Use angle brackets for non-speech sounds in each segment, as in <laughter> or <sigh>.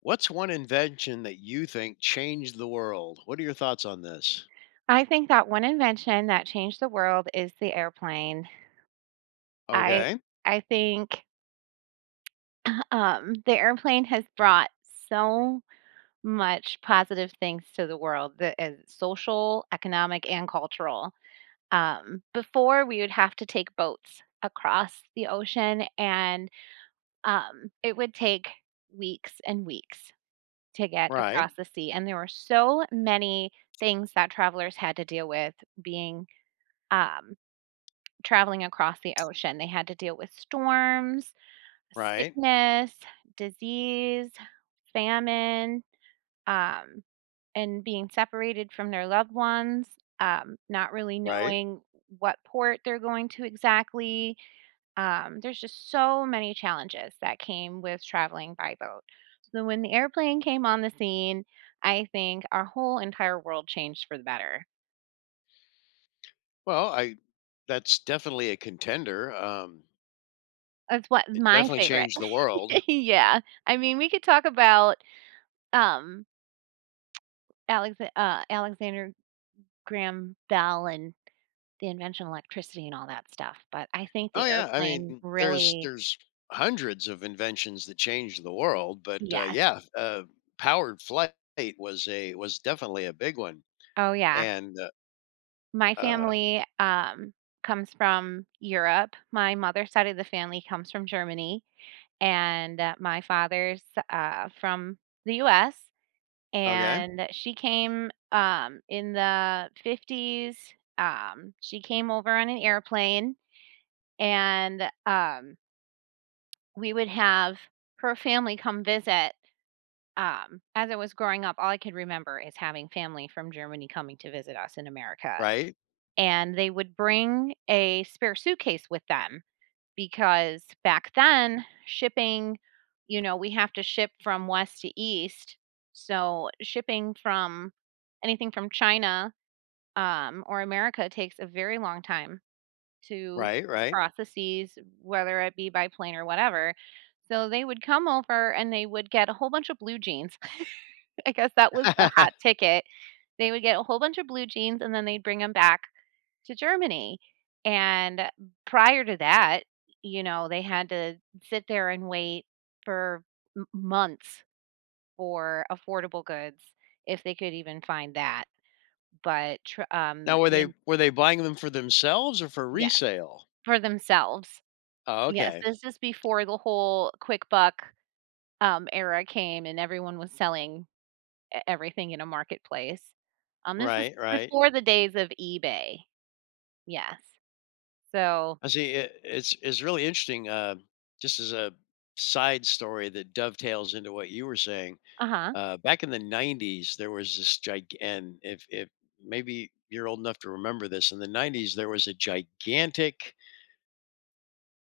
What's one invention that you think changed the world? What are your thoughts on this? I think that one invention that changed the world is the airplane. I Okay. I think, the airplane has brought so much positive things to the world that is social, economic, and cultural. Before we would have to take boats across the ocean, and it would take weeks and weeks to get Right. across the sea, and there were so many things that travelers had to deal with being, um traveling across the ocean. They had to deal with storms, Right. sickness, disease, famine, um, and being separated from their loved ones, not really Right. knowing what port they're going to exactly. There's just so many challenges that came with traveling by boat. So when the airplane came on the scene, I think our whole entire world changed for the better. Well, I that's definitely a contender. That's what It my definitely favorite. changed the world. <laughs> Yeah. I mean, we could talk about um Alexander Graham Bell and the invention of electricity and all that stuff, but I think Oh the yeah, I airplane mean, there's really. there's hundreds of inventions that changed the world, but Yes. yeah, powered flight was definitely a big one. Oh, yeah. And My uh, family, comes from Europe. My mother's side of the family comes from Germany, and, my father's, from the US, okay, and she came, in the 50s. She came over on an airplane, and, um we would have her family come visit. As I was growing up, all I could remember is having family from Germany coming to visit us in America. right, And they would bring a spare suitcase with them because back then, shipping, you know, we have to ship from west to east. So shipping from anything from China or America takes a very long time to right, right. cross the seas, whether it be by plane or whatever, so they would come over and they would get a whole bunch of blue jeans. <laughs> I guess that was the <laughs> hot <laughs> ticket. They would get a whole bunch of blue jeans and then they'd bring them back to Germany. And prior to that, you know, they had to sit there and wait for m months for affordable goods, if they could even find that. But tr Now, in were they buying them for themselves or for Yes, resale? for themselves. Oh, Yes, okay. this is before the whole quick buck, era came and everyone was selling e everything in a marketplace. This is Right, <laughs> right. before the days of eBay. Yes. So I see. It's really interesting. Just as a side story that dovetails into what you were saying. uh-huh. Back in the '90s, there was this gig, and if maybe you're old enough to remember this, in the '90s there was a gigantic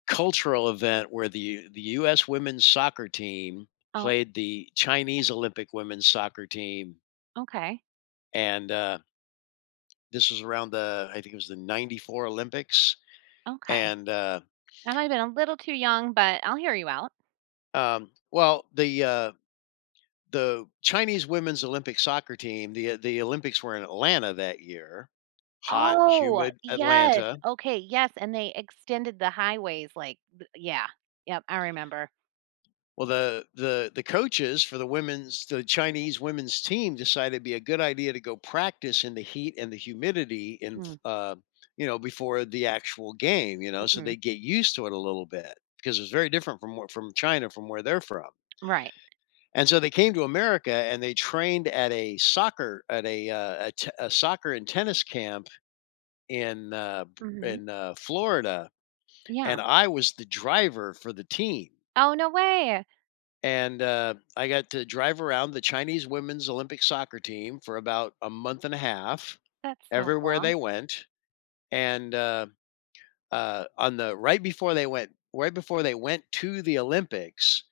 cultural event where the U.S. women's soccer team Oh, played the Chinese Olympic women's soccer team, okay, and this was around the I think it was the '94 Olympics, okay. and I might have been a little too young, but I'll hear you out. Well, the Chinese women's Olympic soccer team, the Olympics were in Atlanta that year, hot, Oh, humid yes. Atlanta. Okay, yes, and they extended the highways like th yeah. Yep, I remember. Well, the coaches for the Chinese women's team decided it'd be a good idea to go practice in the heat and the humidity in Mm, you know, before the actual game, you know, so mhm. they get used to it a little bit because it's very different from where- from China from where they're from. Right. And so they came to America and they trained at a a soccer and tennis camp in uh, Mhm. in Florida, Yeah. and I was the driver for the team. Oh, no way. And I got to drive around the Chinese women's Olympic soccer team for about a month and a half, That's so everywhere cool. they went. And on the right before they went, right before they went to the Olympics,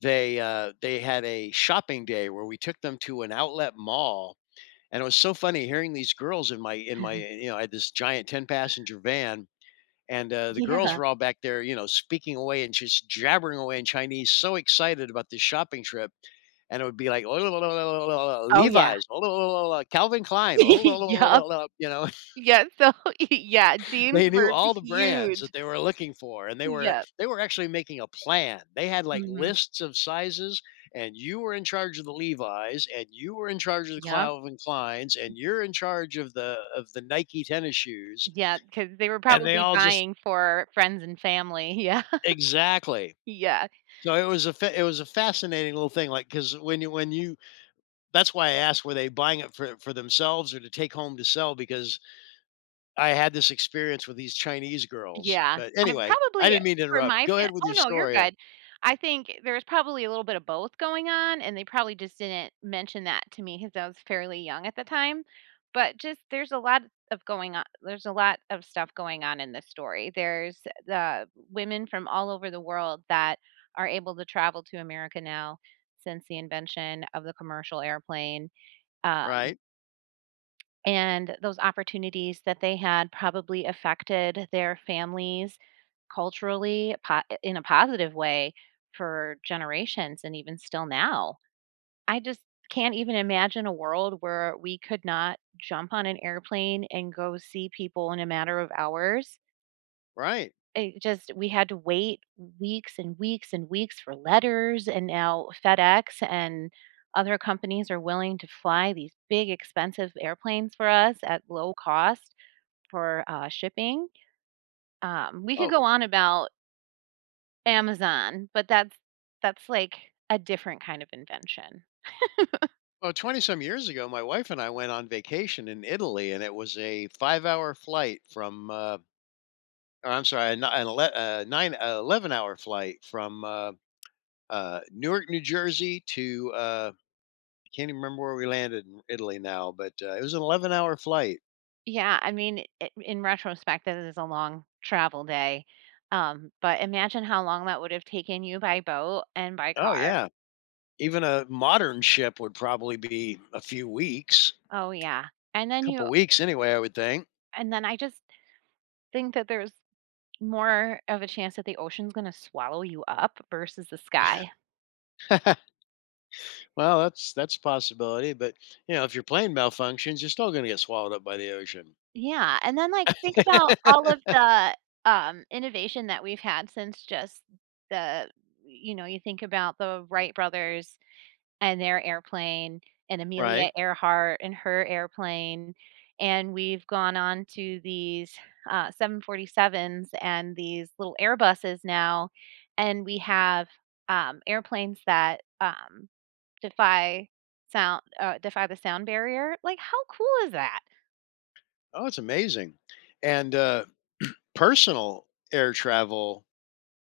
they had a shopping day where we took them to an outlet mall. And it was so funny hearing these girls in my <laughs> you know, I had this giant 10 passenger van and the girls Yeah. were all back there, you know, speaking away and just jabbering away in Chinese, so excited about this shopping trip. And it would be like <laughs> Oh, yeah. Levi's, <laughs> Calvin <laughs> Klein, <laughs> Yup. you know, Yeah, so <laughs> yeah, jeans they knew were all the brands huge. that they were looking for, and Yep. they were actually making a plan. They had like Mhm. lists of sizes, and you were in charge of the Levi's, and you were in charge of the Yep. Calvin Kleins, and you're in charge of the Nike tennis shoes, Yeah, because they were and they probably all just buying for friends and family. <laughs> Yeah. exactly. Yeah. So it was it was a fascinating little thing, like, because when you that's why I asked, were they buying it for themselves or to take home to sell, because I had this experience with these Chinese girls. Yeah, But I'm anyway, I probably didn't mean to for interrupt. my Go fa ahead with oh, your no, you're story. good. I think there's probably a little bit of both going on, and they probably just didn't mention that to me 'cause I was fairly young at the time, but just there's a lot of going on, there's a lot of stuff going on in this story. There's the women from all over the world that are able to travel to America now since the invention of the commercial airplane, um Right, and those opportunities that they had probably affected their families culturally in a positive way for generations and even still now. I just can't even imagine a world where we could not jump on an airplane and go see people in a matter of hours. right. It just, we had to wait weeks and weeks and weeks for letters, and now FedEx and other companies are willing to fly these big, expensive airplanes for us at low cost for, shipping. We could Oh, go on about Amazon, but that's, like, a different kind of invention. well, 20 some years ago, my wife and I went on vacation in Italy, and it was a 5-hour flight from, or I'm sorry, an ele 9 11-hour flight from, Newark, New Jersey to, I can't even remember where we landed in Italy now, but, it was an 11-hour flight. Yeah, I mean, I in retrospect, that is a long travel day, but imagine how long that would have taken you by boat and by Oh, car. yeah. Even a modern ship would probably be a few weeks, Oh, yeah, and then you. couple weeks anyway, I would think. And then I just think that there's more of a chance that the ocean's gonna swallow you up versus the sky. <laughs> Well, that's a possibility, but, you know, if your plane malfunctions, you're still gonna get swallowed up by the ocean. Yeah, and then, like, think about all <laughs> of the, innovation that we've had since just the you know, you think about the Wright brothers and their airplane, and Amelia Right? Earhart and her airplane, and we've gone on to these, 747s and these little Airbuses now, and we have, airplanes that, defy defy the sound barrier. Like, how cool is that? Oh, it's amazing, and, personal air travel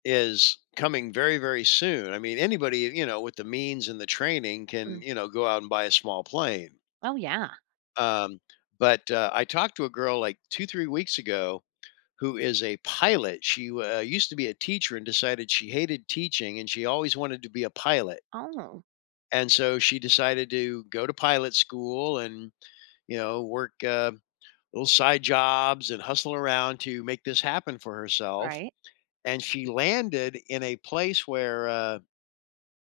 is coming very, very soon. I mean, anybody, you know, with the means and the training can, Mm. you know, go out and buy a small plane. Oh, yeah. Um, but, I talked to a girl, like, 2, 3 weeks ago who is a pilot. She, used to be a teacher and decided she hated teaching, and she always wanted to be a pilot. Oh, And so she decided to go to pilot school and, you know, work little side jobs and hustle around to make this happen for herself. right. And she landed in a place where,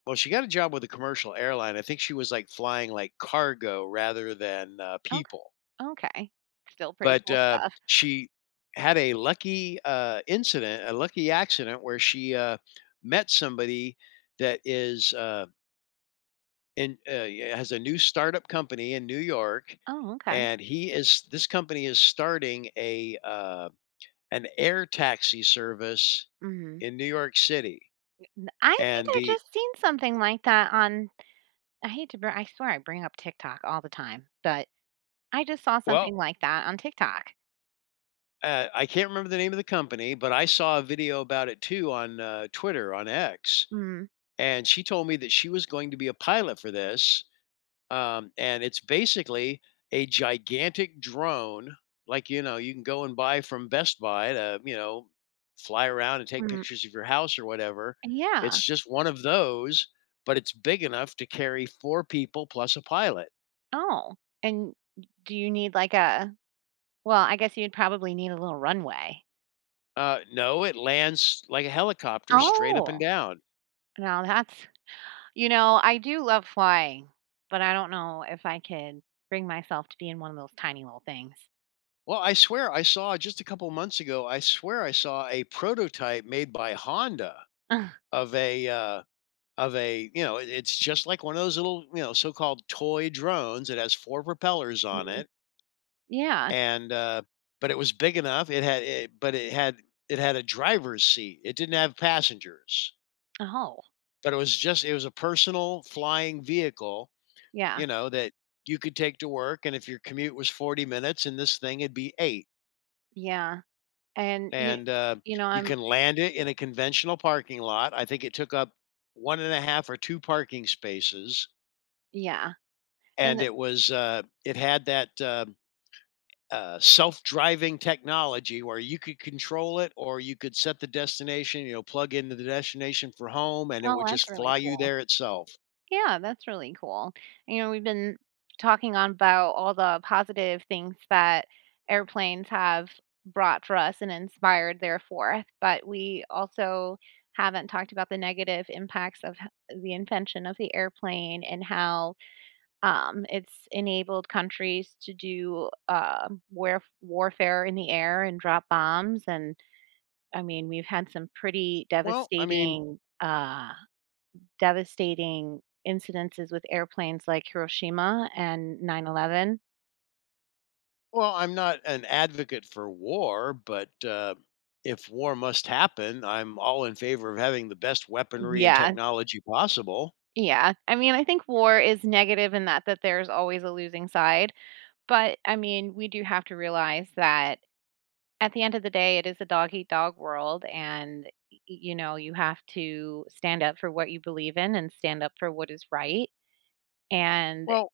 well, she got a job with a commercial airline. I think she was like flying like cargo rather than Ok people. okay. Still pretty But cool stuff. she had a lucky incident, a lucky accident where she met somebody that is in yeah, has a new startup company in New York, Oh, okay. and he is this company is starting a an air taxi service Mhm. in New York City, I think and I the just seen something like that on I hate to br I swear I bring up TikTok all the time, but I just saw well. something like that on TikTok. I can't remember the name of the company, but I saw a video about it too on Twitter, on X, Mm, and she told me that she was going to be a pilot for this, and it's basically a gigantic drone. Like, you know, you can go and buy from Best Buy to, you know, fly around and take mm, pictures of your house or whatever. It's yeah. just one of those, but it's big enough to carry four people plus a pilot. Oh, and do you need, like, a well, I guess you'd probably need a little runway. No, it lands like a helicopter, straight up and Oh, down. now that's, you know, I do love flying, but I don't know if I could bring myself to be in one of those tiny little things. Well, I swear I saw just a couple months ago. I swear I saw a prototype made by Honda <laughs> of a you know, it it's just like one of those little, you know, so-called toy drones. It has 4 propellers on Mm, it, yeah. and, but it was big enough. It had it but it had, it had a driver's seat. It didn't have passengers, Oh, but it was just, it was a personal flying vehicle, yeah, you know, that you could take to work, and if your commute was 40 minutes in this thing, it'd be 8, yeah, and you and, you know, you I'm can land it in a conventional parking lot. I think it took up one and a half or 2 parking spaces. yeah, and And the it was it had that self-driving technology where you could control it or you could set the destination, you know, plug into the destination for home, and it oh, would that's just really fly you cool. there itself. Yeah, that's really cool. You know, we've been talking on about all the positive things that airplanes have brought for us and inspired their forth, but we also haven't talked about the negative impacts of the invention of the airplane and how it's enabled countries to do warfare in the air and drop bombs. And I mean, we've had some pretty well i mean devastating incidences with airplanes like Hiroshima and 9/11. well, I'm not an advocate for war, but if war must happen, I'm all in favor of having the best weaponry and Yeah, technology possible. yeah. I mean, I think war is negative in that there's always a losing side, but I mean, we do have to realize that at the end of the day, it is a dog eat dog world, and y you know, you have to stand up for what you believe in and stand up for what is right, and Well,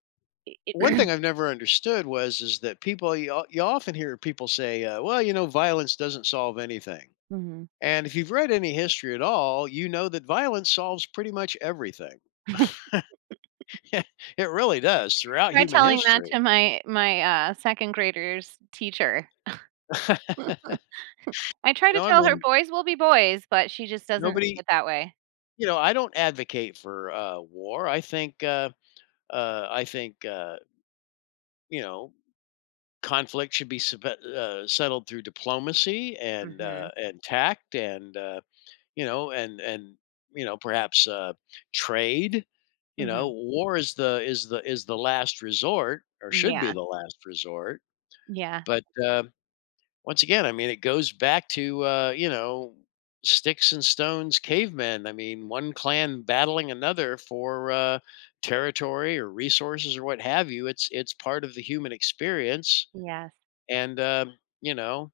it one thing I've <clears throat> never understood was is that people, you often hear people say, "Well, you know, violence doesn't solve anything." mhm. And if you've read any history at all, you know that violence solves pretty much everything. <laughs> <laughs> It really does throughout Try human telling that to history. my second grader's teacher. <laughs> You I try to know, I tell her mean, boys will be boys, but she just doesn't see nobody, it that way. you know, I don't advocate for war. I think, you know, conflict should be settled through diplomacy Mhm, and tact and you know, and you know, perhaps trade. You know, mhm. war is the is the is the last resort, or should be Yeah, the last resort. yeah, But once again, I mean, it goes back to you know, sticks and stones, cavemen. I mean, one clan battling another for territory or resources or what have you. It's part of the human experience, yes. and you know,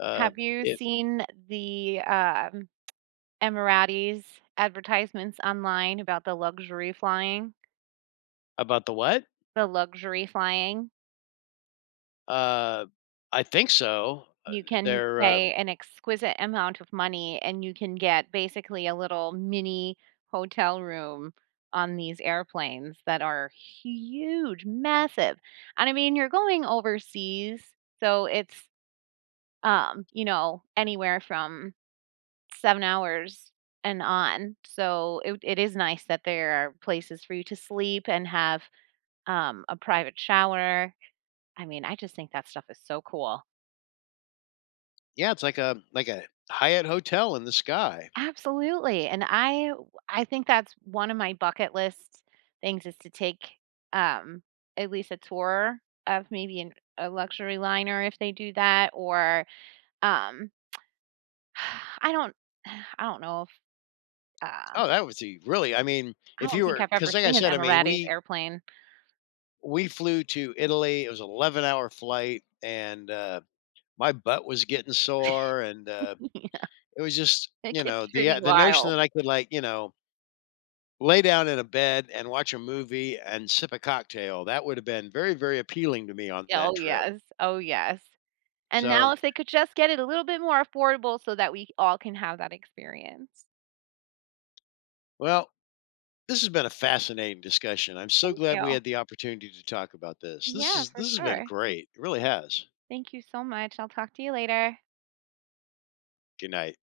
uh, Have you it seen the, Emiratis advertisements online about the luxury flying? about the what? The luxury flying? Uh, I think so. You can They're pay an exquisite amount of money, and you can get basically a little mini hotel room on these airplanes that are huge, massive, and I mean, you're going overseas, so it's, you know, anywhere from 7 hours and on, so it is nice that there are places for you to sleep and have, a private shower. I mean, I just think that stuff is so cool. Yeah, it's like a Hyatt hotel in the sky. Absolutely, and I—I think that's one of my bucket list things is to take, um, at least a tour of maybe an a luxury liner if they do that or, um, <sighs> I don't I don't know if, uh Oh, that would be really. I mean, I if don't you think were, I've ever because like I seen an said, I mean, Emirati's airplane. we flew to Italy. It was an 11-hour flight, and my butt was getting sore, and <laughs> Yeah, it was just, it you know, gets pretty the notion wild. that I could, like, you know, lay down in a bed and watch a movie and sip a cocktail, that would have been very, very appealing to me on Yeah, oh, that trip. yes. Oh, yes. And now So, if they could just get it a little bit more affordable so that we all can have that experience. well, this has been a fascinating discussion. I'm so Thank glad we you. had the opportunity to talk about this. This Yeah, is for This has been sure. great. It really has. Thank you so much. I'll talk to you later. Good night.